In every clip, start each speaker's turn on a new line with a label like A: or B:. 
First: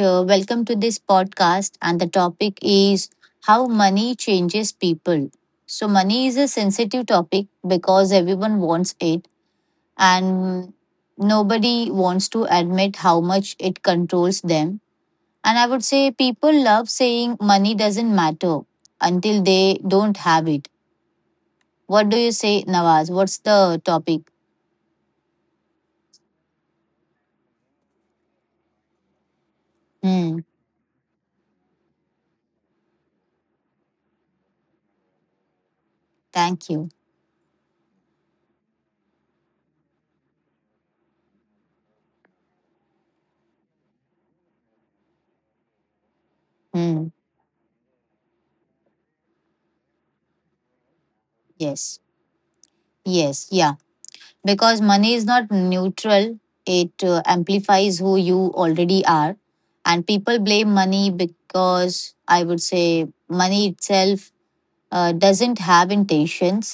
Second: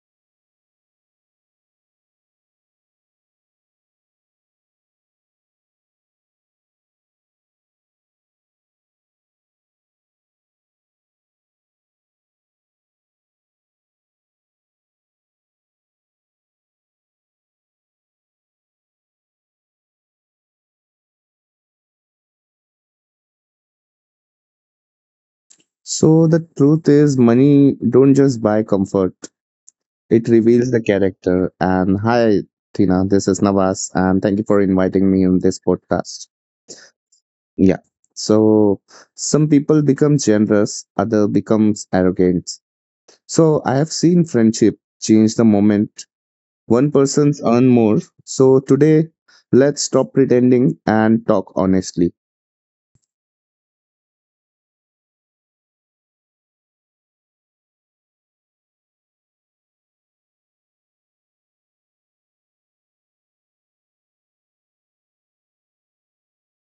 A: welcome to this podcast. And the topic is how money changes people. So, money is a sensitive topic because everyone wants it, and nobody wants to admit how much it controls them. And I would say people love saying money doesn't matter until they don't have it. What do you say, Nawaz? What's the topic?
B: So the truth is money don't just buy comfort. It
A: Hmm,
B: reveals the character. And hi Tina, this is Navas and thank you for inviting me on this podcast.
A: thank you.
B: Yeah. So some people become generous, other becomes arrogant. So I have seen friendship change the moment one
A: Hmm,
B: person's earn more. So today let's stop pretending and talk
A: yes.
B: honestly.
A: Yes, yeah, because money is not neutral, it amplifies who you already are, and people blame money because I would say money itself doesn't have intentions,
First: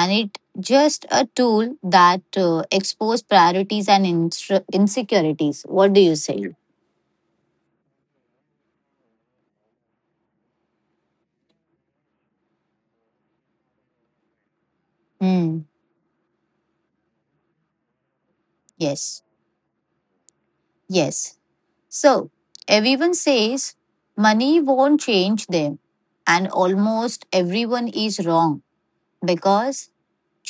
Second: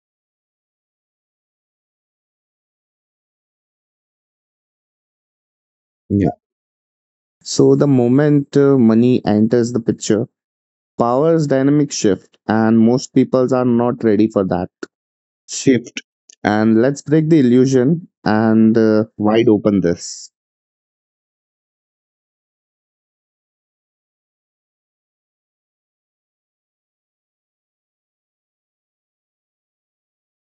A: and it just a tool that expose priorities and insecurities. What do you
B: Yeah.
A: say?
B: So the moment money enters the picture. Power is dynamic shift, and most peoples are not ready for that
A: Hmm.
B: shift. And let's break the illusion and
A: Yes,
B: wide open this.
A: yes, so everyone says money won't change them and almost everyone is wrong because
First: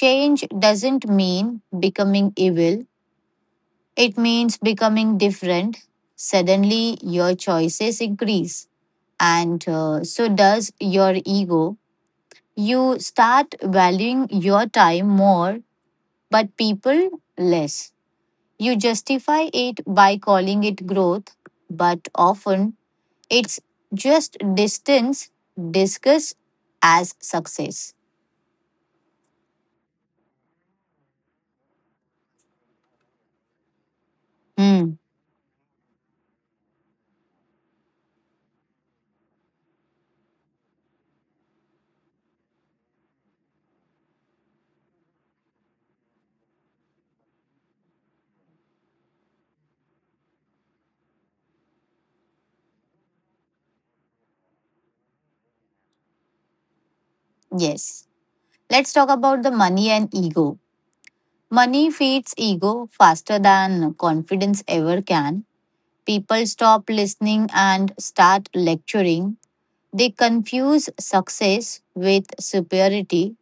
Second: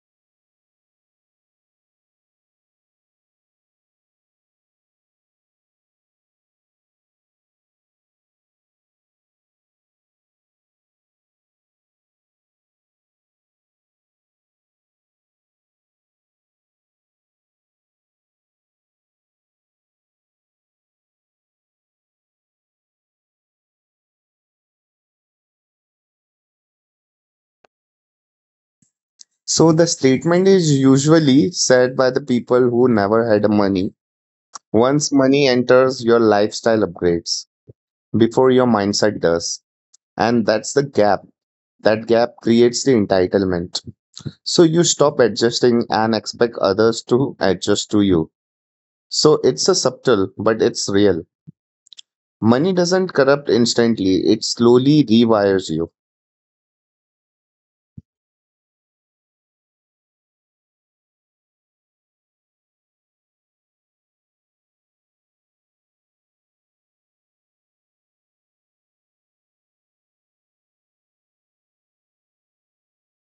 A: change doesn't mean becoming evil, it means becoming different. Suddenly, your choices increase, and so does your ego. You start valuing your time more, but people less. You justify it by calling it growth, but often it's just distance discussed as success.
B: So the statement is usually said by the people who never had money.
A: Hmm,
B: Once money enters, your lifestyle upgrades before your mindset does, and that's the gap. That gap creates the entitlement. So you stop adjusting and expect others to adjust to you. So it's a subtle, but it's real. Money doesn't corrupt instantly, it slowly rewires you.
A: yes. Let's talk about the money and ego. Money feeds ego faster than confidence ever can. People stop listening and start lecturing. They confuse success with superiority,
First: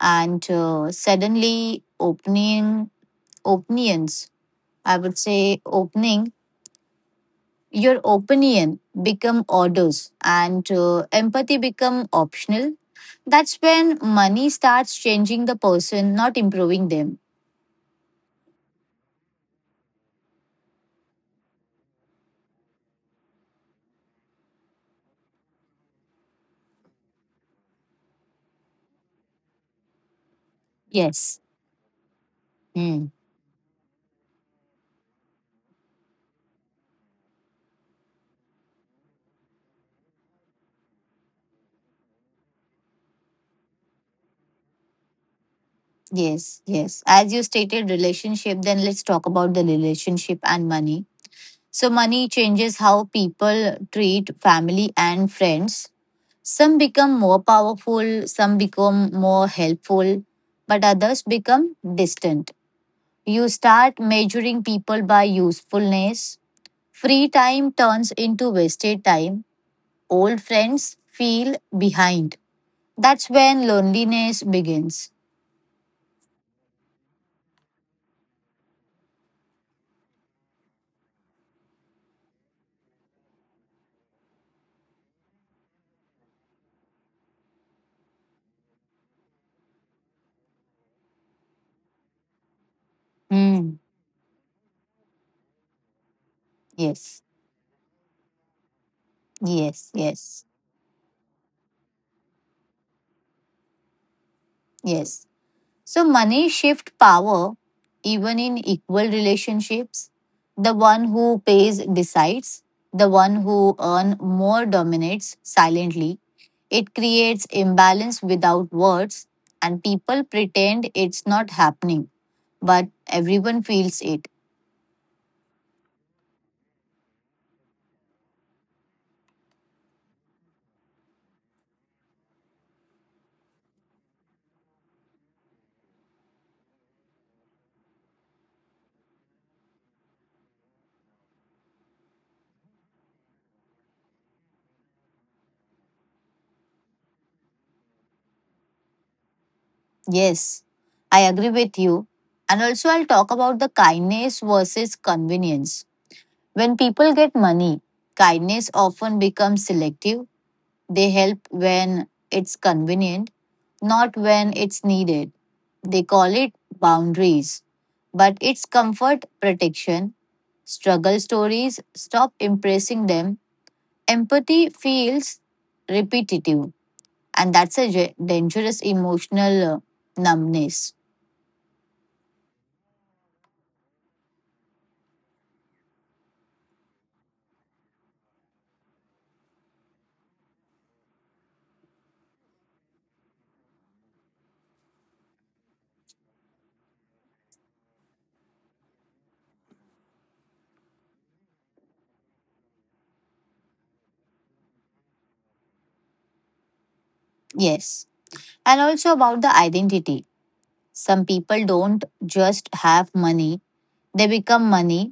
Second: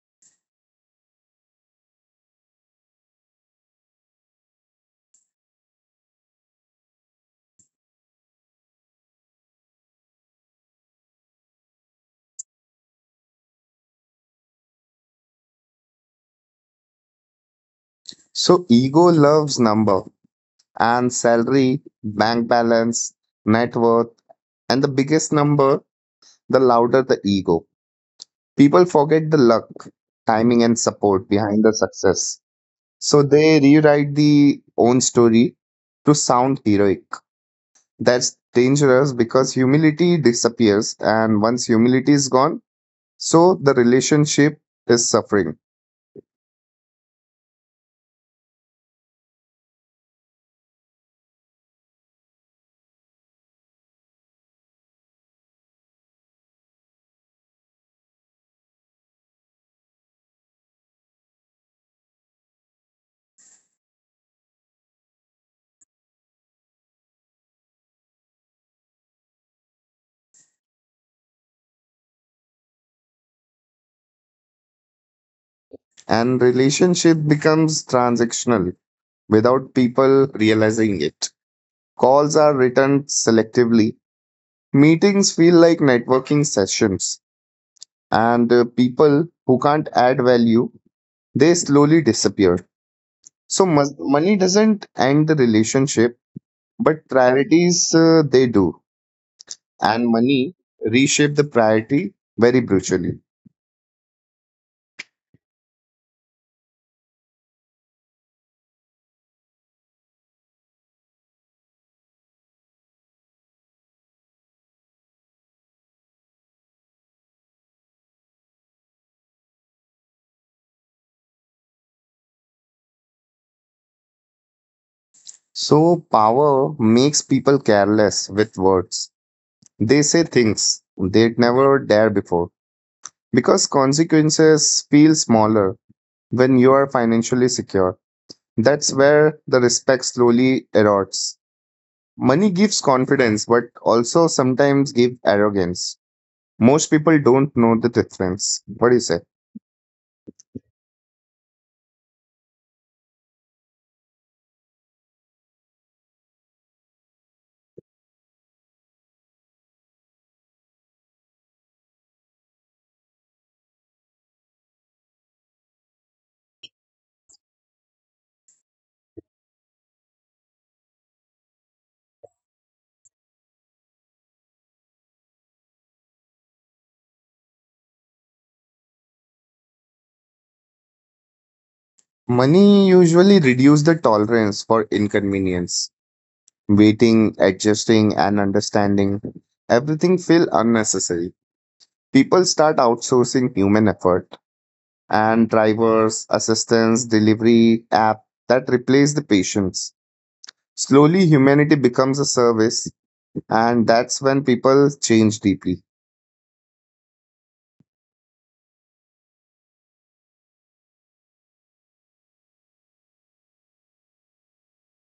A: and suddenly opening opinions. I would say opening your opinion become orders and empathy become optional. That's when money starts changing the person, not improving them.
B: So ego loves number and salary, bank balance, net worth, and the biggest number, the louder the ego. People forget the luck, timing, and support
A: Yes.
B: behind the success.
A: Hmm.
B: So they rewrite the own story to sound heroic. That's dangerous because humility disappears, and once humility is gone, so the relationship is suffering.
A: Yes, yes. As you stated, relationship, then let's talk about the relationship and money. So, money changes how people treat family and friends. Some become more powerful, some become more helpful, but others become distant. You start measuring people by usefulness. Free time turns into wasted time. Old friends feel behind. That's when loneliness begins.
B: And relationship becomes transactional without people realizing it. Calls are written selectively. Meetings feel like networking sessions, and people who can't add value they slowly disappear. So
A: Hmm.
B: money doesn't end the relationship, but
A: Yes,
B: priorities they do,
A: yes,
B: and
A: yes.
B: money reshape the priority very brutally.
A: Yes. So money shift power even in equal relationships. The one who pays decides, the one who earn more dominates silently. It creates imbalance without words, and people pretend it's not happening, but everyone feels it.
B: So power makes people careless with words. They say things they'd never dare before because consequences feel smaller when you are financially secure. That's where the respect slowly erodes. Money gives confidence, but also sometimes gives arrogance. Most people don't know the difference. What do you say?
A: Yes. I agree with you. And also I'll talk about the kindness versus convenience. When people get money, kindness often becomes selective. They help when it's convenient, not when it's needed. They call it boundaries, but it's comfort protection. Struggle stories stop impressing them. Empathy feels repetitive, and that's a dangerous emotional numbness.
B: Money usually reduces the tolerance for inconvenience. Waiting, adjusting, and understanding. Everything feel unnecessary. People start outsourcing human effort and drivers, assistants, delivery app that replace the patients. Slowly, humanity becomes a service, and that's when people change deeply.
A: Yes. And also about the identity. Some people don't just have money, they become money.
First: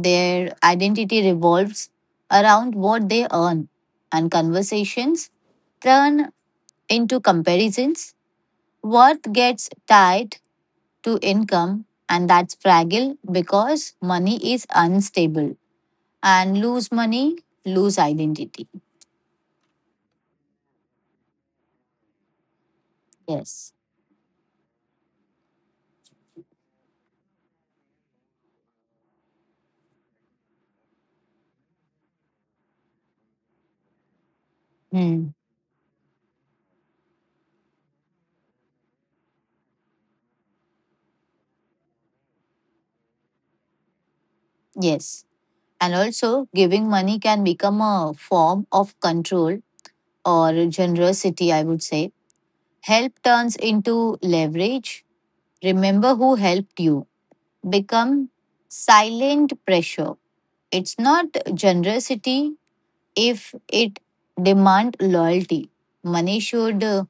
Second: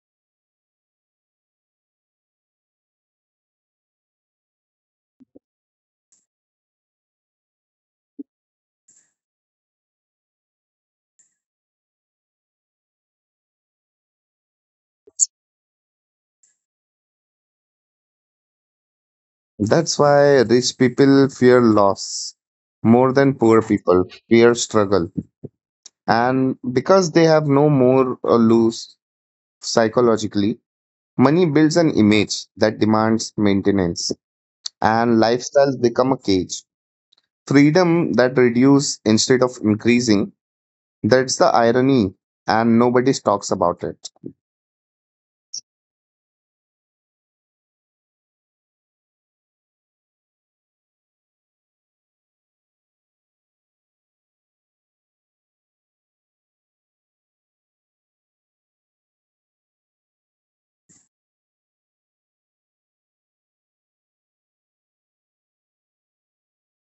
A: Their identity revolves around what they earn, and conversations turn into comparisons. Worth gets tied to income, and that's fragile because money is unstable. And lose money, lose identity.
B: That's why rich people fear loss more than poor
A: Yes.
B: people fear struggle and because they have no more lose psychologically. Money builds an image that demands maintenance, and
A: Hmm.
B: lifestyles become a cage. Freedom that reduces instead of increasing, that's the irony, and nobody talks about it.
A: Yes. And also, giving money can become a form of control or generosity, I would say. Help turns into leverage. Remember who helped you become silent pressure. It's not generosity if it demand loyalty. Money should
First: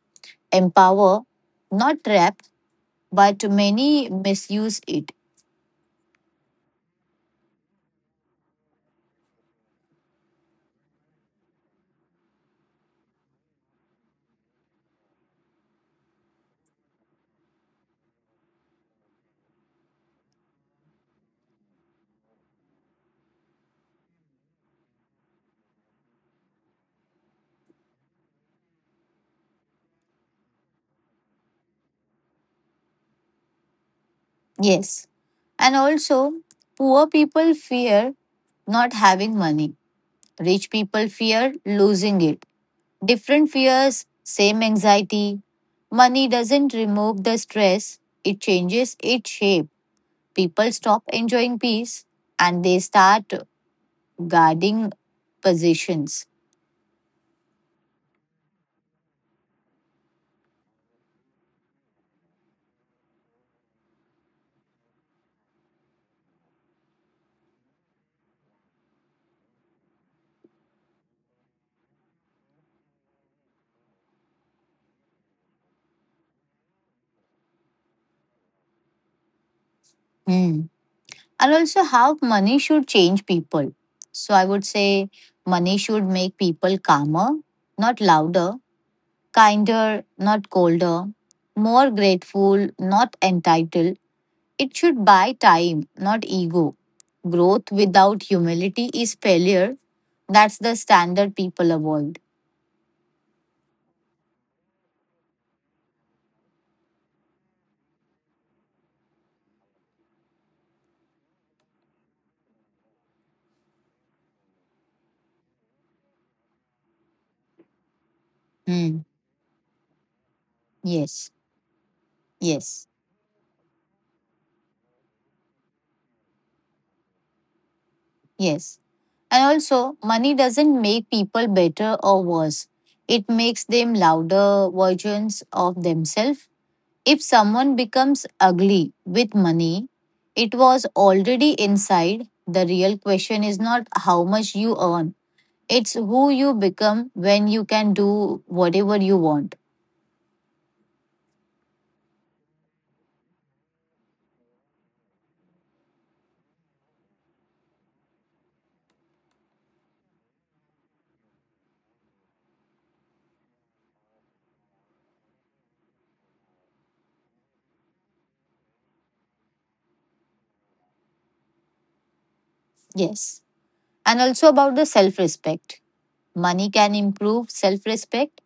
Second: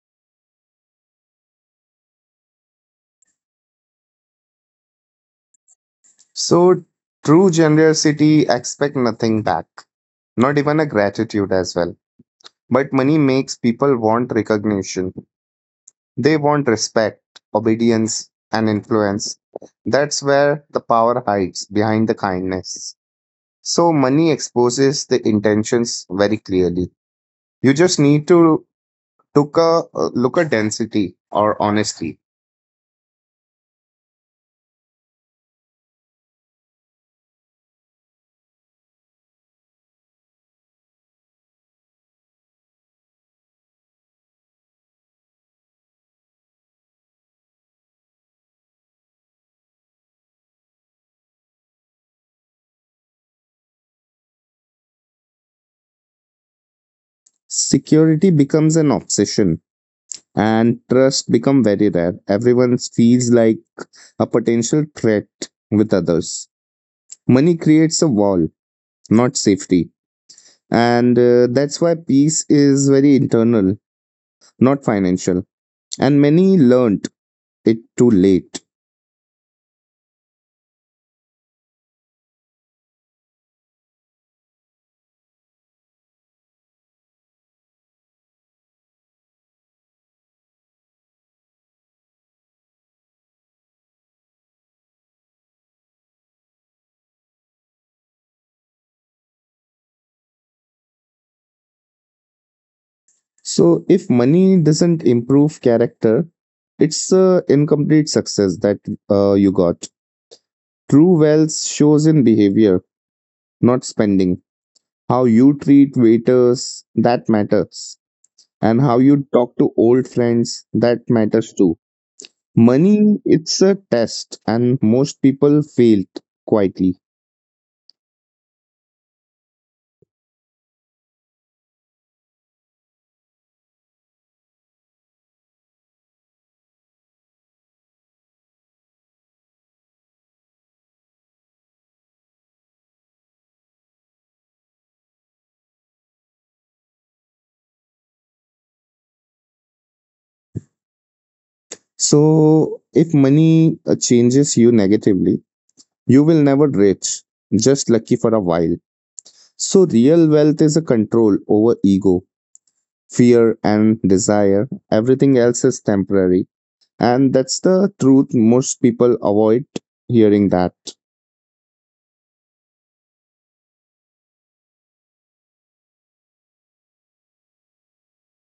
A: empower, not trap, but many misuse it.
B: So, true generosity expect nothing back, not even a gratitude as well. But money makes people want recognition, they want respect, obedience, and influence. That's where the power hides behind the kindness. So money exposes the intentions very clearly. You just need to took a look at density or honesty.
A: Yes. And also, poor people fear not having money. Rich people fear losing it. Different fears, same anxiety. Money doesn't remove the stress, it changes its shape. People stop enjoying peace and they start guarding positions.
B: Security becomes an obsession and trust become very rare. Everyone feels like a potential threat with others. Money creates a wall, not safety. And that's why peace is very internal, not financial. And many learned it too late.
A: Hmm. And also, how money should change people. So, I would say money should make people calmer, not louder, kinder, not colder, more grateful, not entitled. It should buy time, not ego. Growth without humility is failure. That's the standard people avoid.
B: So, if money doesn't improve character, it's a incomplete success that you got. True wealth shows in behavior, not spending. How you treat waiters, that matters. And how
A: Hmm.
B: you talk to old friends, that
A: Yes,
B: matters too.
A: yes,
B: Money, it's a test, and most people fail quietly.
A: yes. And also, money doesn't make people better or worse. It makes them louder versions of themselves. If someone becomes ugly with money, it was already inside. The real question is not how much you earn, it's who you become when you can do whatever you want.
B: So, if money changes you negatively, you will never rich, just lucky for a while. So, real wealth is a control over ego, fear, and desire. Everything else is temporary. And that's the truth. Most people avoid hearing that.
A: Yes. And also about the self respect. Money can improve self respect,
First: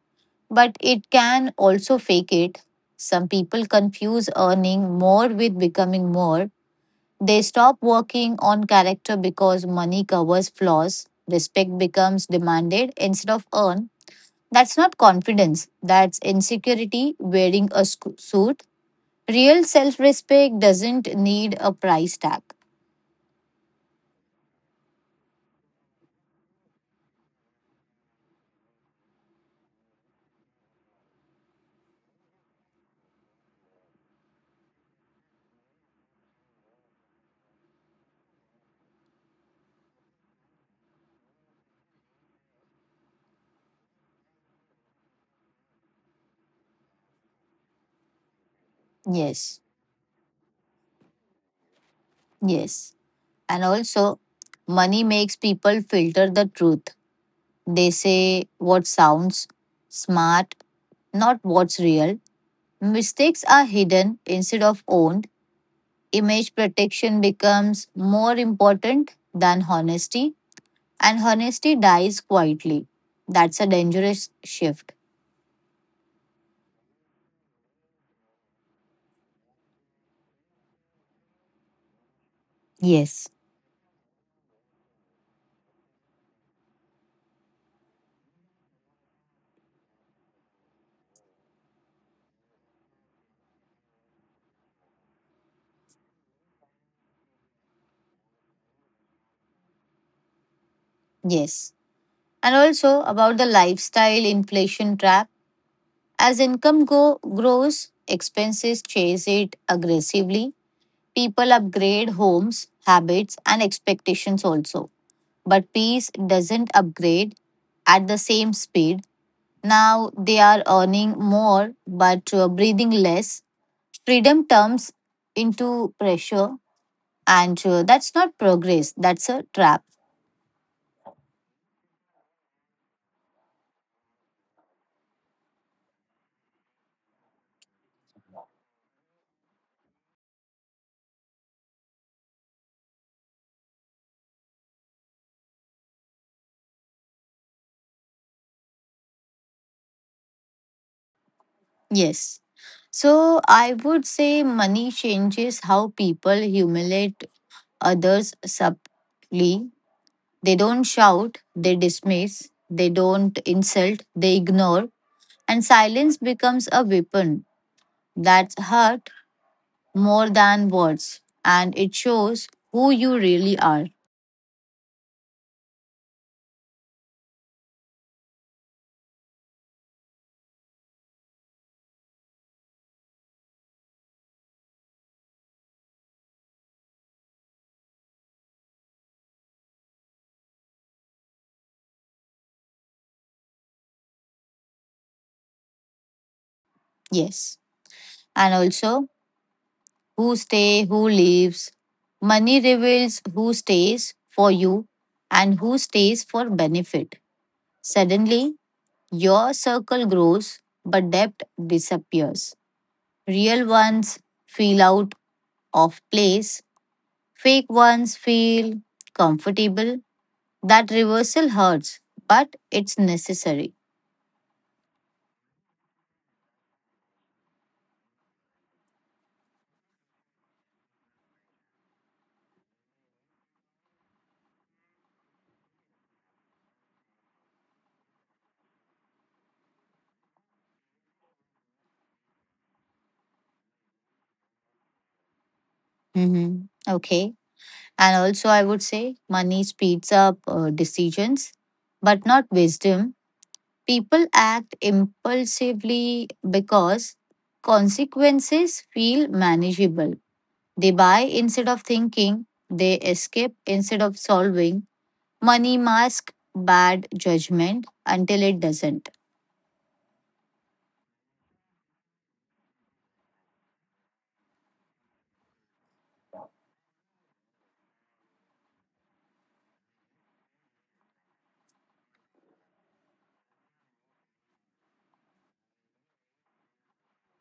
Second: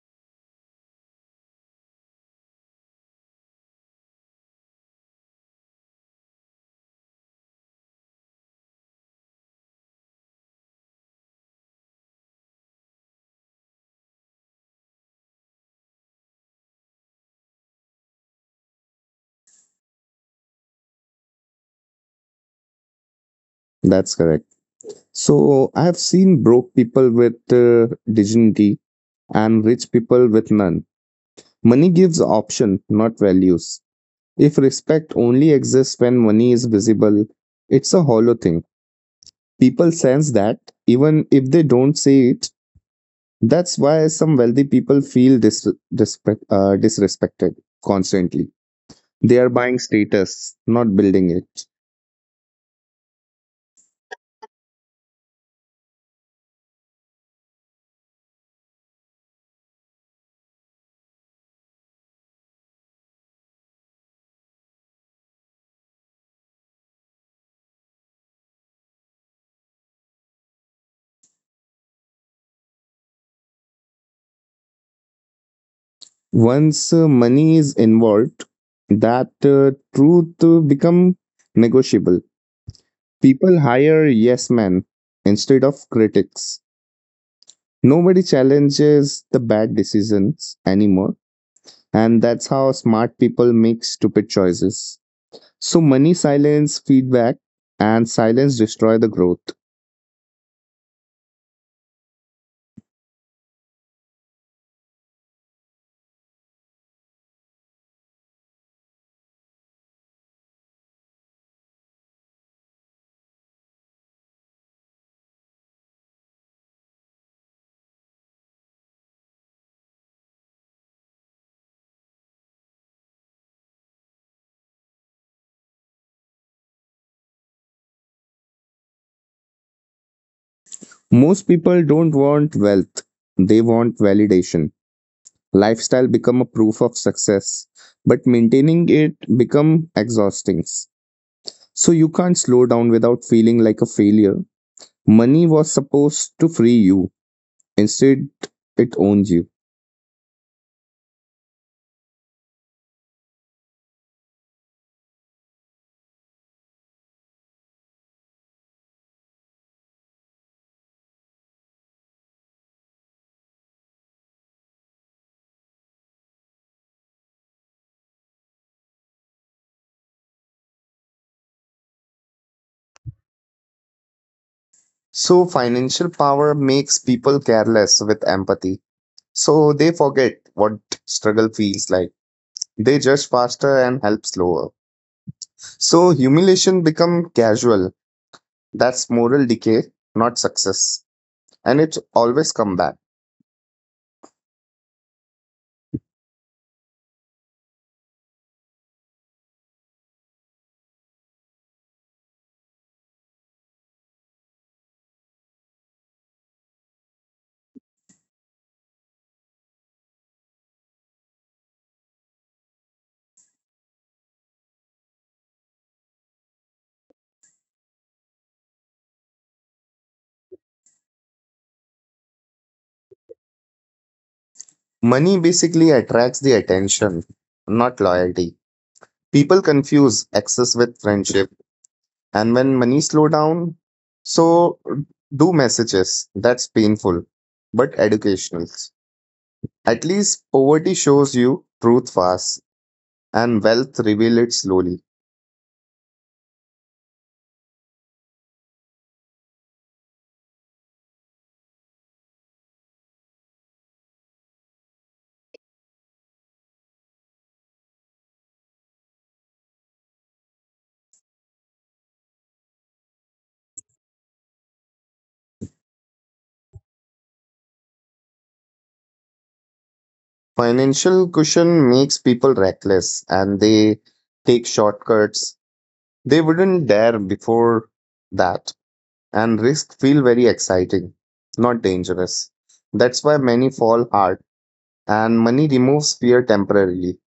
A: but it can also fake it. Some people confuse earning more with becoming more. They stop working on character because money covers flaws. Respect becomes demanded instead of earned. That's not confidence, that's insecurity wearing a suit. Real self respect doesn't need a price tag.
B: That's correct. So, I have seen broke people with dignity and rich people with none. Money gives option, not values. If respect only exists when money is visible, it's a hollow thing. People sense that even if they don't say it. That's why some wealthy people feel disrespected constantly. They are
A: Yes,
B: buying status, not building it.
A: yes. And also, money makes people filter the truth. They say what sounds smart, not what's real. Mistakes are hidden instead of owned. Image protection becomes more important than honesty, and honesty dies quietly. That's a dangerous shift.
B: Once money is involved, that truth become negotiable.
A: Yes.
B: People hire yes men instead of critics. Nobody challenges the bad decisions anymore, and that's how smart people make stupid choices. So money silence feedback, and silence destroy the growth.
A: Yes. And also about the lifestyle inflation trap. As grows, expenses chase it aggressively. People upgrade homes, habits, and expectations also. But peace doesn't upgrade at the same speed. Now they are earning more but breathing less. Freedom turns into pressure, and that's not progress, that's a trap.
B: Most people don't want wealth, they want validation. Lifestyle become a proof of success, but maintaining it become exhausting. So you can't slow down without feeling like a failure. Money was supposed to free you, instead it owns you.
A: Yes. So I would say money changes how people humiliate others subtly. They don't shout, they dismiss, they don't insult, they ignore, and silence becomes a weapon that's hurt more than words, and it shows who you really are.
B: So financial power makes people careless with empathy. So they forget what struggle feels like. They judge faster and help slower. So humiliation become casual. That's moral decay, not success. And it's always come back.
A: Yes. And also, who stay, who leaves. Money reveals who stays for you and who stays for benefit. Suddenly, your circle grows, but depth disappears. Real ones feel out of place, fake ones feel comfortable. That reversal hurts, but it's necessary.
B: Money basically attracts the attention, not loyalty. People confuse access with friendship. And when money slow down, so do messages. That's painful, but educational. At least poverty shows you truth fast and wealth reveal it slowly.
A: Mhm. Okay. And also, I would say money speeds up decisions, but not wisdom. People act impulsively because consequences feel manageable. They buy instead of thinking, they escape instead of solving. Money masks bad judgment until it doesn't.
B: Financial cushion makes people reckless and they take shortcuts. They wouldn't dare before that, and risk feel very exciting, not dangerous. That's why many fall hard, and money removes fear temporarily,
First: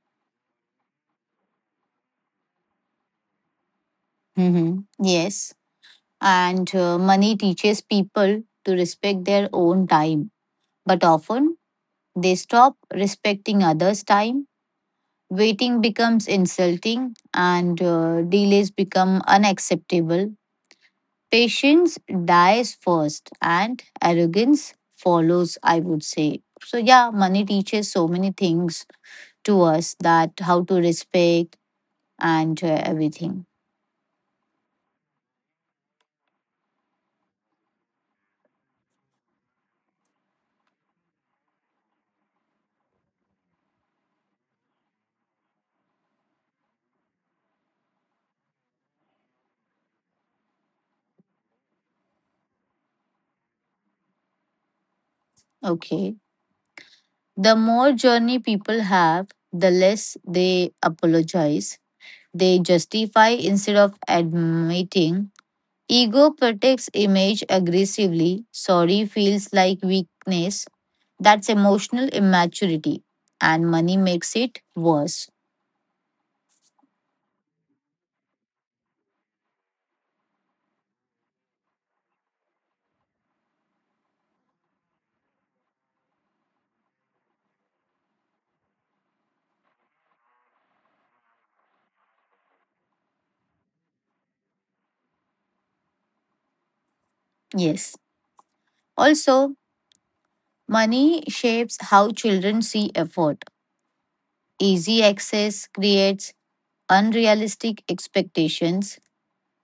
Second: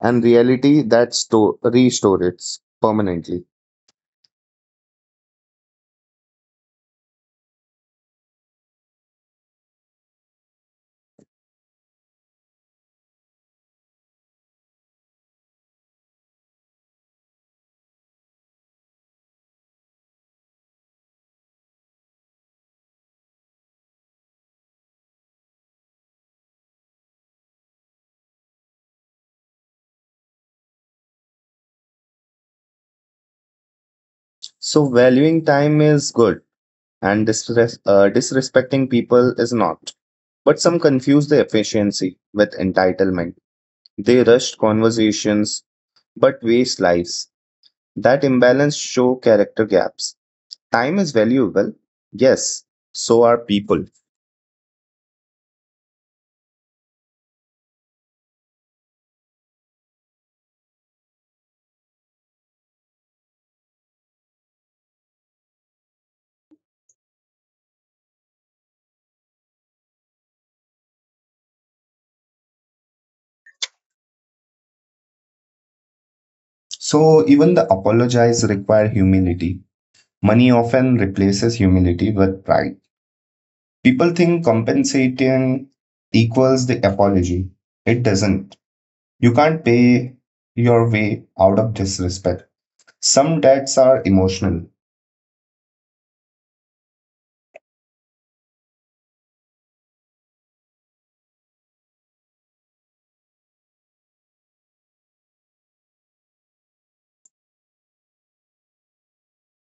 B: and reality that store restores it permanently.
A: Mm-hmm. Yes, and money teaches people to respect their own time, but often they stop respecting others' time. Waiting becomes insulting and delays become unacceptable. Patience dies first and arrogance follows, I would say. So, yeah, money teaches so many things to us, that how to respect and everything.
B: So valuing time is good, and disrespecting people is not. But some confuse the efficiency with entitlement. They rushed conversations but waste lives. That imbalance show character gaps. Time is valuable. Yes, so are people.
A: Okay. The more journey people have, the less they apologize. They justify instead of admitting. Ego protects image aggressively. Sorry feels like weakness. That's emotional immaturity. And money makes it worse.
B: So even the apologize require humility. Money often replaces humility with pride. People think compensating equals the apology. It doesn't. You can't pay your way out of disrespect. Some debts are emotional.
A: Yes. Also, money shapes how children see effort. Easy access creates unrealistic expectations.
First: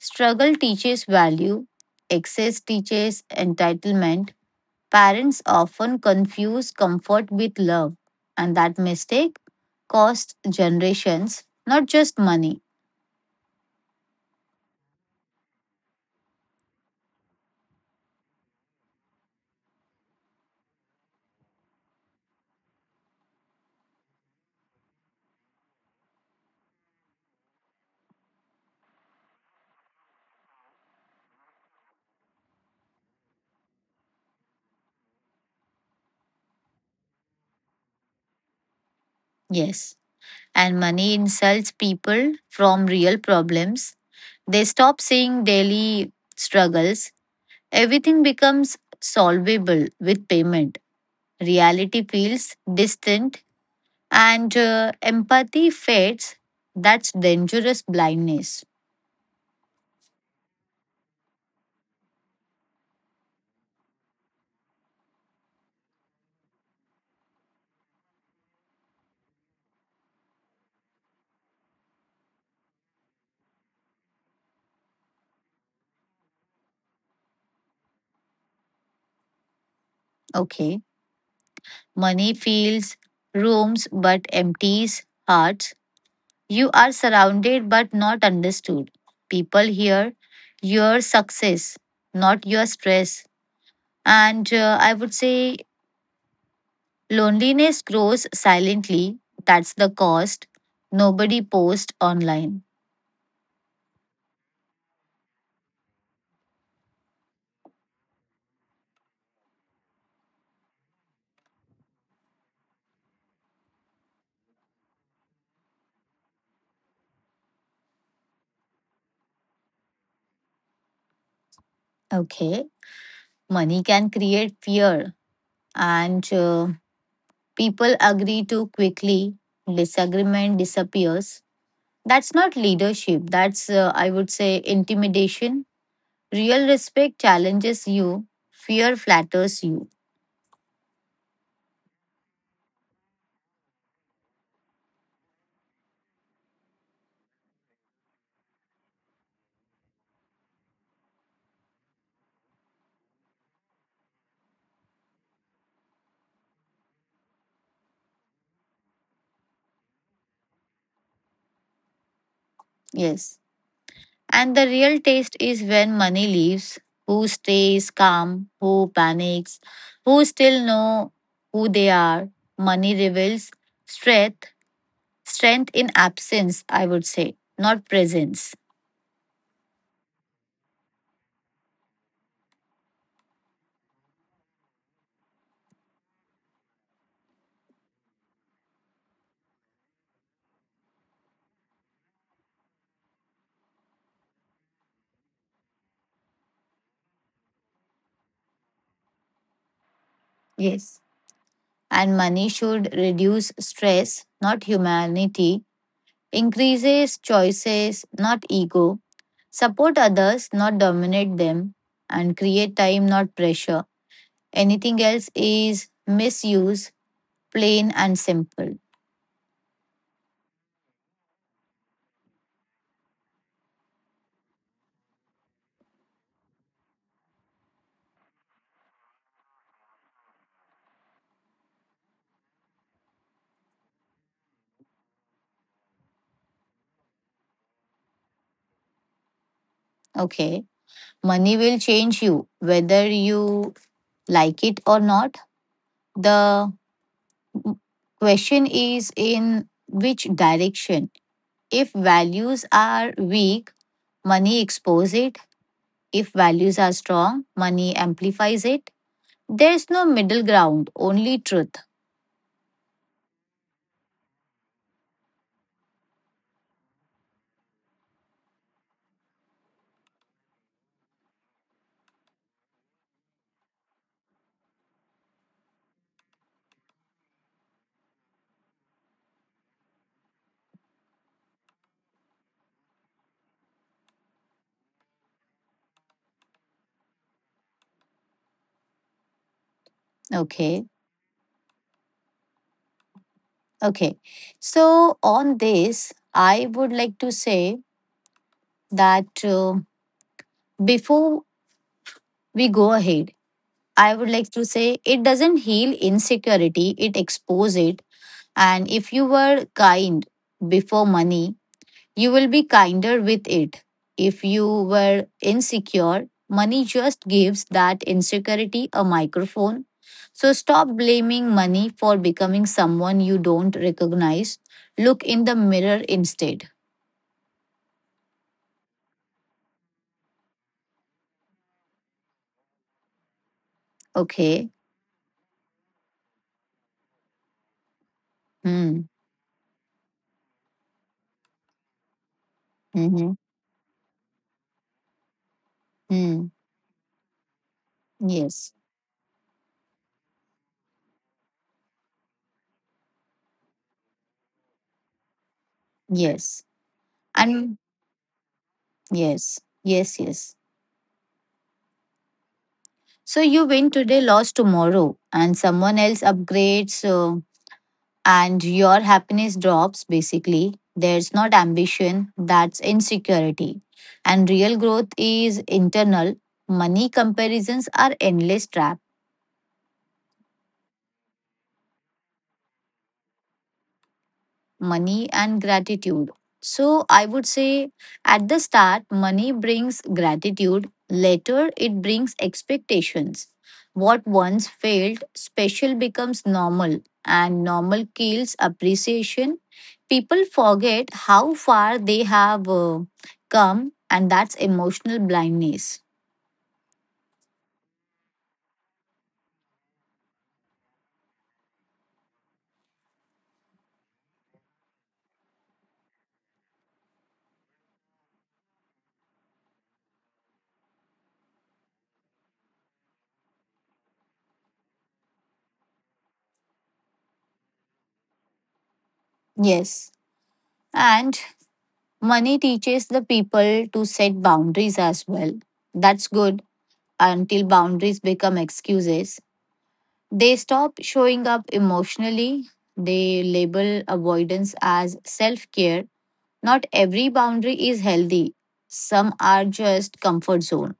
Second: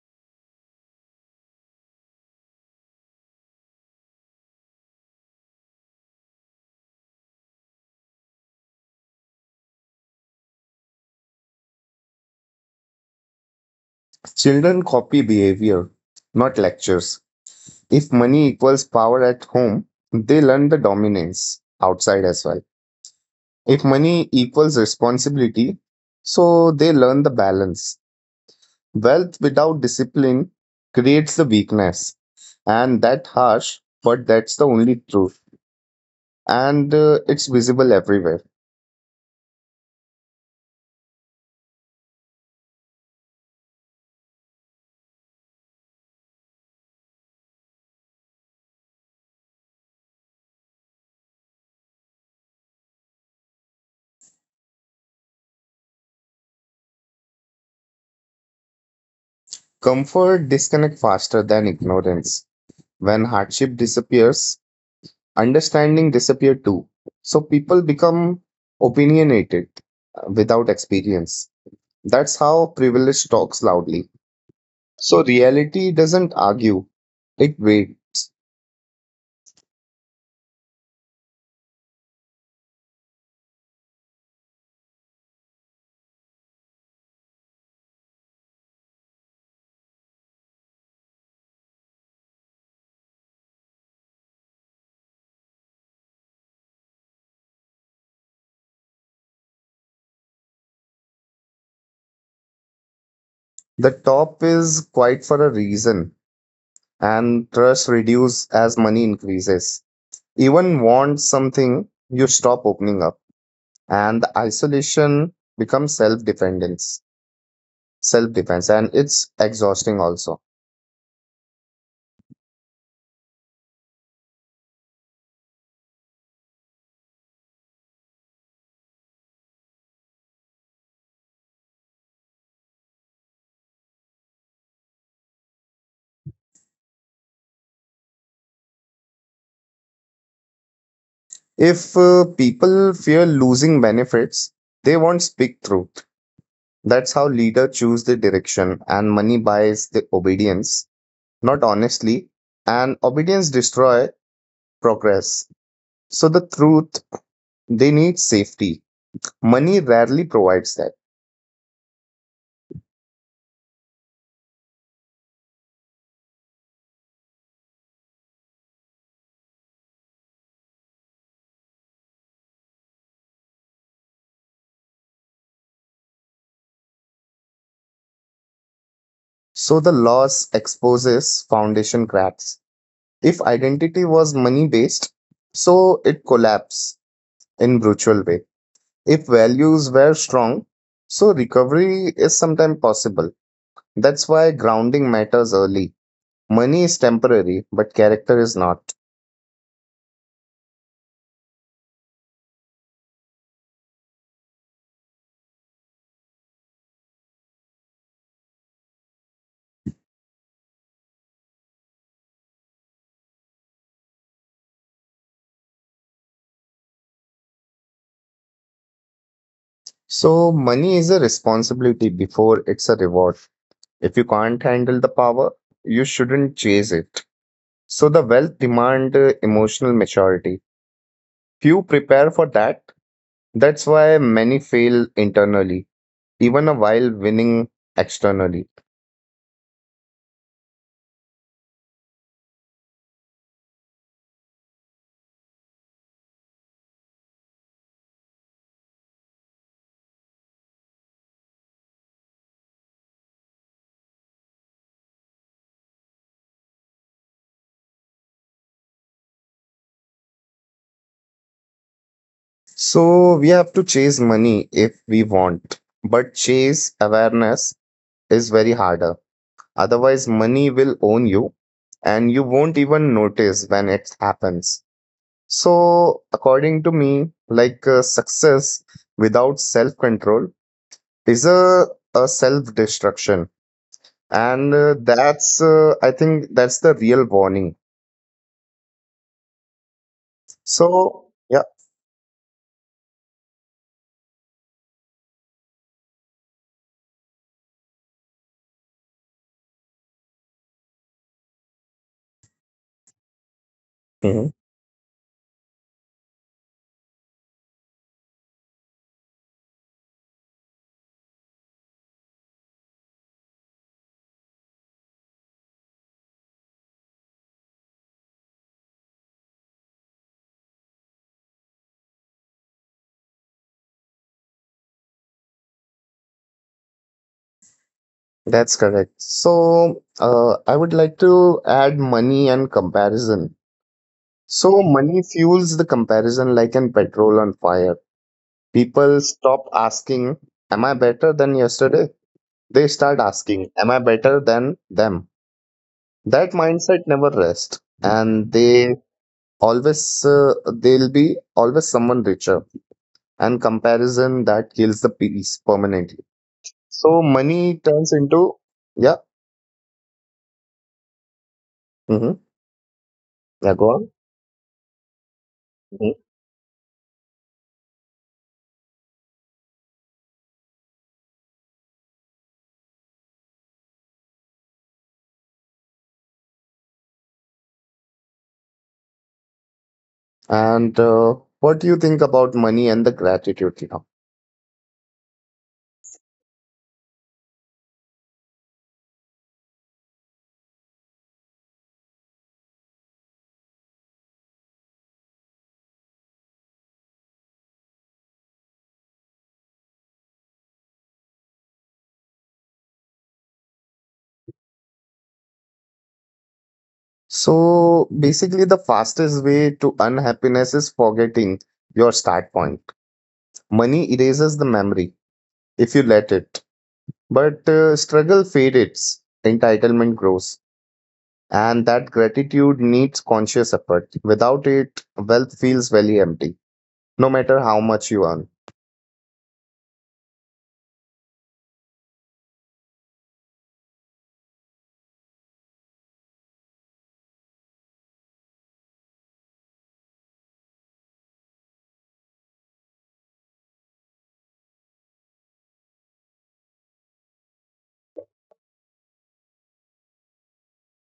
A: Struggle teaches value. Excess teaches entitlement. Parents often confuse comfort with love, and that mistake costs generations, not just money.
B: Children copy behavior, not lectures. If money equals power at home, they learn the dominance outside as well. If money equals responsibility, so they learn the balance. Wealth without discipline creates the weakness, and that harsh, but that's the only truth. And it's visible everywhere.
A: Yes. And money insults people from real problems. They stop seeing daily struggles. Everything becomes solvable with payment. Reality feels distant and empathy fades. That's dangerous blindness.
B: Comfort disconnect faster than ignorance. When hardship disappears, understanding disappear too. So people become opinionated without experience. That's how privilege talks loudly. So reality doesn't argue; it waits.
A: Okay. Money fills rooms but empties hearts. You are surrounded but not understood. People hear your success, not your stress. And I would say loneliness grows silently. That's the cost. Nobody posts online.
B: The top is quite for a reason, and trust reduces as money increases. Even want something, you stop opening up, and the isolation becomes self dependence, self defense, and it's exhausting also.
A: Okay, money can create fear, and people agree too quickly. Disagreement disappears. That's not leadership. That's, I would say, intimidation. Real respect challenges you, fear flatters you.
B: If people fear losing benefits, they won't speak through. That's how leader choose the direction, and money buys the obedience, not honestly, and obedience destroy progress. So the truth, they need safety. Money rarely provides that.
A: Yes. And the real test is when money leaves. Who stays calm? Who panics? Who still know who they are? Money reveals strength. Strength in absence, I would say, not presence.
B: So the loss exposes foundation cracks. If identity was money based, so it collapsed in brutal way. If values were strong, so recovery is sometimes possible. That's why grounding matters early. Money is temporary, but character is not.
A: Yes. And money should reduce stress, not humanity, increases choices, not ego, support others, not dominate them, and create time, not pressure. Anything else is misuse, plain and simple.
B: So, money is a responsibility before it's a reward. If you can't handle the power, you shouldn't chase it. So, the wealth demand emotional maturity. Few prepare for that. That's why many fail internally, even while winning externally.
A: Okay. Money will change you whether you like it or not. The question is in which direction. If values are weak, money exposes it. If values are strong, money amplifies it. There's no middle ground, only truth.
B: So, we have to chase money if we want, but chase awareness is very harder. Otherwise, money will own you and you won't even notice when it happens. So, according to me, like success without self control is a self destruction. And I think, that's the real warning.
A: Okay.
B: So, yeah,
A: Okay. So, on this, I would like to say that before we go ahead, I would
B: mhm,
A: like to say it doesn't heal insecurity, it exposes it. And if you were kind before money, you will be kinder with it. If you were insecure, money just gives that insecurity a microphone. So stop blaming money for becoming someone you don't recognize. Look in the mirror instead.
B: that's correct. So, I would like to add money and comparison. So,
A: Okay.
B: money fuels the comparison like an petrol on fire. People
A: Hmm.
B: stop asking, am I better than yesterday? They start
A: Mm-hmm.
B: asking, am I better than them? That
A: Hmm.
B: mindset never rests, and
A: Yes.
B: they always they'll be always someone richer and comparison that kills the peace permanently.
A: Yes.
B: So money
A: And
B: turns into yeah.
A: yes. Yes. Yes.
B: Hmm.
A: So
B: Yeah,
A: you
B: go
A: win
B: on.
A: today, lost tomorrow, and
B: Mhm.
A: someone else upgrades, and your happiness drops basically. There's not ambition, that's insecurity. And real growth is internal. Money comparisons are endless trap.
B: And what do you think about money and the gratitude now?
A: Money and gratitude. So I would say at the start, money brings gratitude, later, it brings expectations. What once felt special becomes normal, and normal kills appreciation. People forget how far they have come, and that's emotional blindness.
B: So basically the fastest way to unhappiness is forgetting your start point. Money erases the memory if you let it, but struggle fades, entitlement grows, and that gratitude needs conscious effort. Without it, wealth feels very empty, no matter how much you earn.
A: Yes. And money teaches the people to set boundaries as well. That's good until boundaries become excuses. They stop showing up emotionally. They label avoidance as self care. Not every boundary is healthy, some are just comfort zone.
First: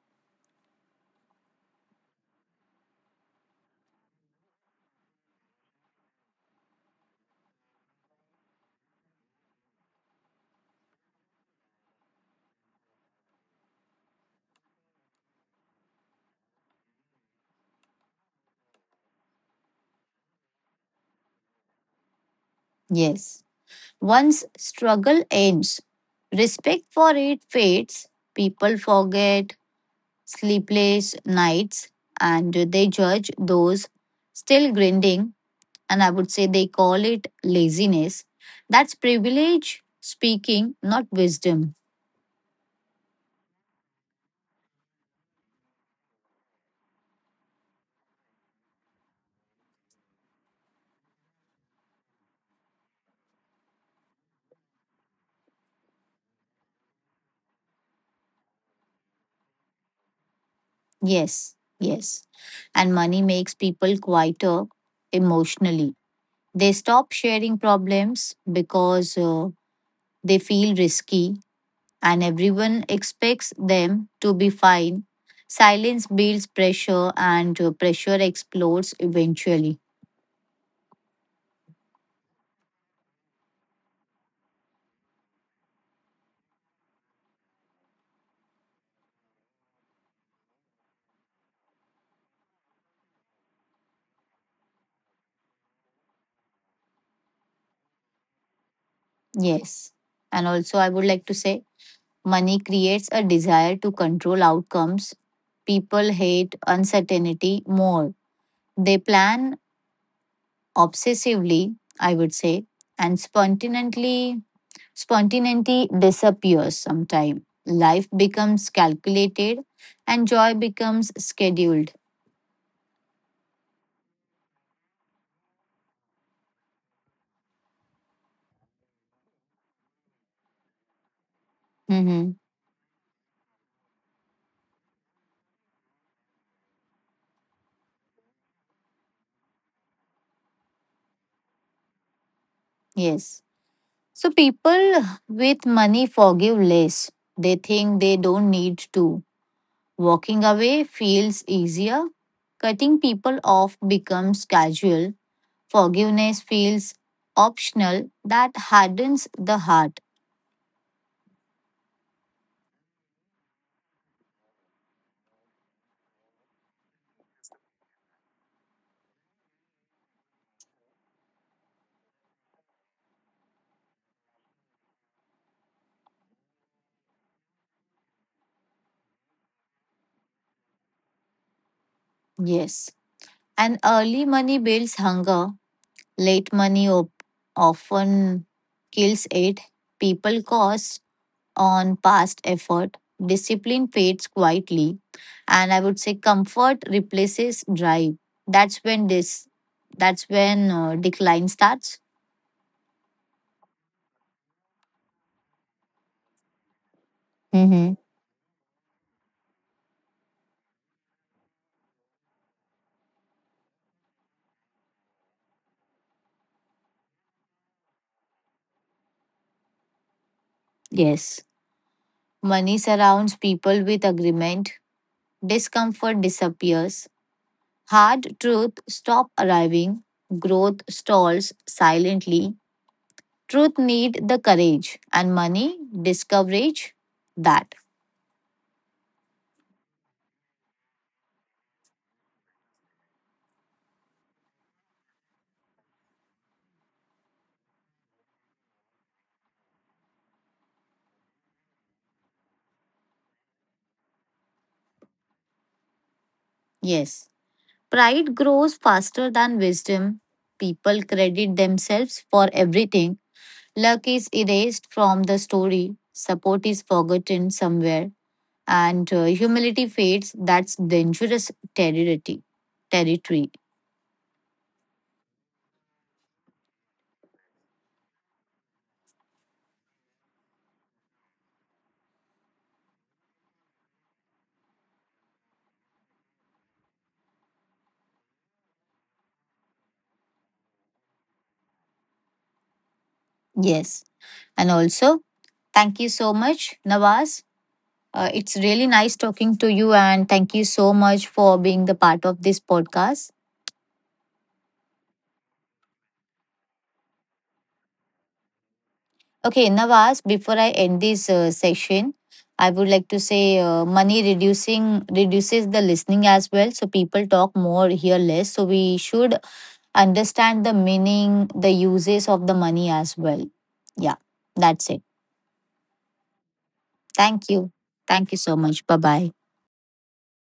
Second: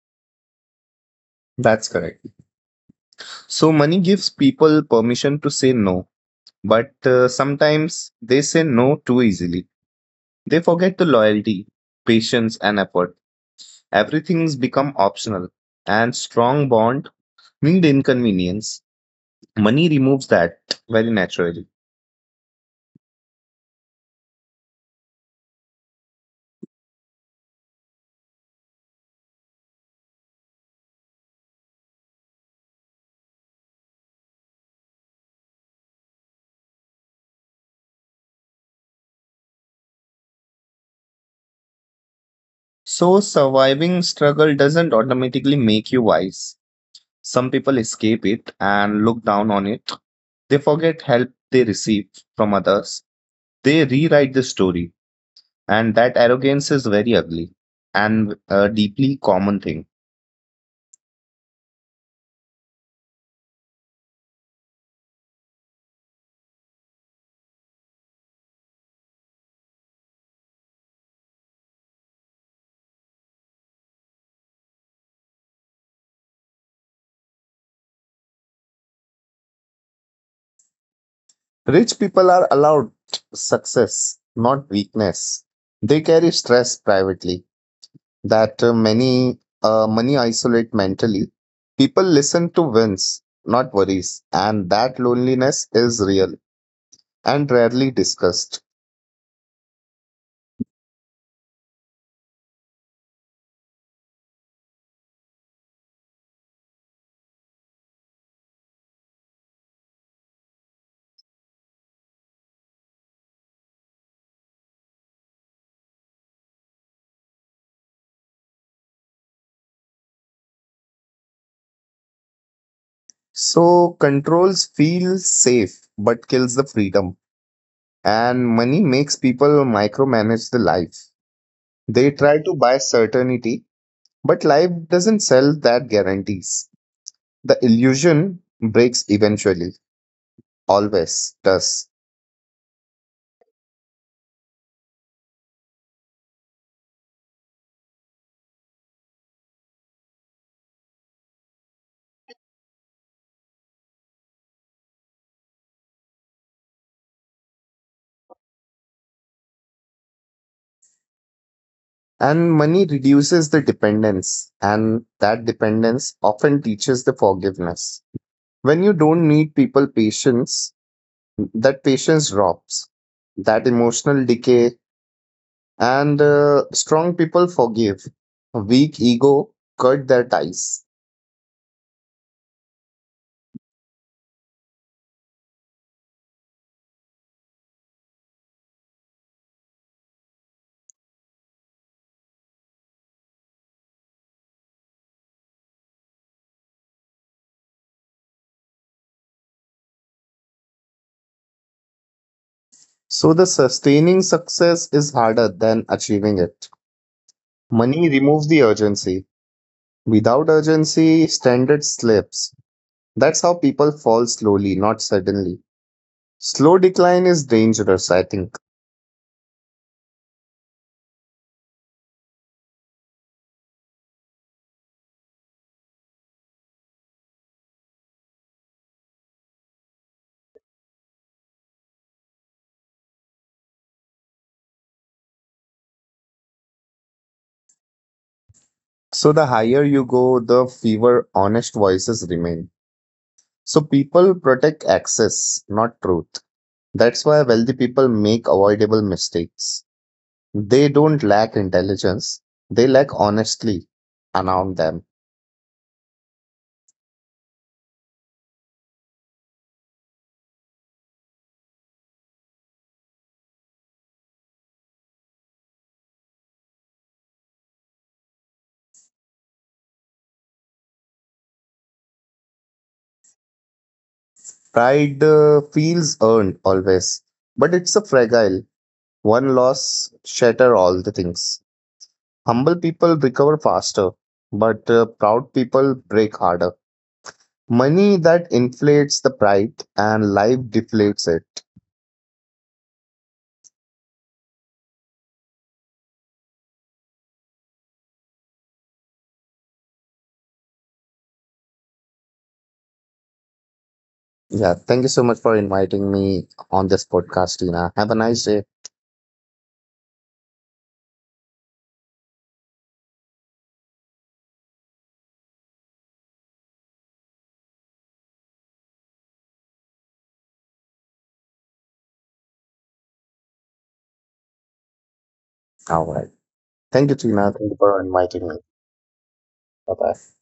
B: That's correct. So, money gives people permission to say no, but sometimes they say no too easily. They forget the loyalty, patience, and effort. Everything's become optional, and strong bond need inconvenience. Money removes that very naturally.
A: Yes. Once struggle ends, respect for it fades. People forget sleepless nights and they judge those still grinding. And I would say they call it laziness. That's privilege speaking, not wisdom.
B: So, surviving struggle doesn't automatically make you wise. Some people escape it and look down on it. They forget help they receive from others. They rewrite the story, and that arrogance is very ugly and a deeply common thing.
A: Yes, yes. And money makes people quieter emotionally. They stop sharing problems because they feel risky and everyone expects them to be fine. Silence builds pressure and pressure explodes eventually.
B: Rich people are allowed success, not weakness. They carry stress privately. That many money isolate mentally. People listen to wins, not worries, and that loneliness is real and rarely discussed.
A: Yes. And also, I would like to say money creates a desire to control outcomes. People hate uncertainty more. They plan obsessively, I would say, and spontaneously spontaneity disappears sometime. Life becomes calculated and joy becomes scheduled.
B: So controls feel safe but kills the freedom, and money makes people micromanage the life. They
A: Mhm.
B: try to buy certainty, but life doesn't sell that guarantees. The illusion breaks eventually, always does.
A: Yes. So people with money forgive less. They think they don't need to. Walking away feels easier. Cutting people off becomes casual. Forgiveness feels optional. That hardens the heart.
B: And money reduces the dependence, and that dependence often teaches the forgiveness. When you don't need people patience, that patience drops, that emotional decay, and strong people forgive. Weak ego cut their ties.
A: Yes. And early money builds hunger, late money often kills it. People cost on past effort, discipline fades quietly, and I would say comfort replaces drive. That's when this, that's when decline starts.
B: So the sustaining success is harder than achieving it.
A: Mm-hmm.
B: Money removes the urgency. Without urgency, standard slips. That's how people fall slowly, not suddenly. Slow decline is dangerous, I think.
A: Yes. Money surrounds people with agreement. Discomfort disappears. Hard truth stop arriving. Growth stalls silently. Truth need the courage and money discourage that.
B: So the higher you go, the fewer honest voices remain. So people protect access, not truth. That's why wealthy people make avoidable mistakes. They don't lack intelligence, they lack honestly around them.
A: Yes. Pride grows faster than wisdom. People credit themselves for everything. Luck is erased from the story. Support is forgotten somewhere. And humility fades. That's dangerous territory.
B: Pride feels earned always, but it's a fragile. One loss shatter all the things. Humble people recover faster, but proud people break harder. Money that inflates the pride and life deflates it.
A: Yes. And also, thank you so much, Nawaz. It's really nice talking to you, and thank you so much for being the part of this podcast.
B: Yeah, thank you so much for inviting me on this podcast, Tina. Have a nice day.
A: Okay, Nawaz, before I end this section, I would like to say money reducing reduces the listening as well. So people talk more, hear less. So we should understand the meaning, the uses of the money as well. Yeah, that's it.
B: All right. Thank you, Tina.
A: Thank
B: Thank
A: you.
B: you for
A: Thank you
B: inviting me.
A: so much. Bye bye.
B: Bye bye.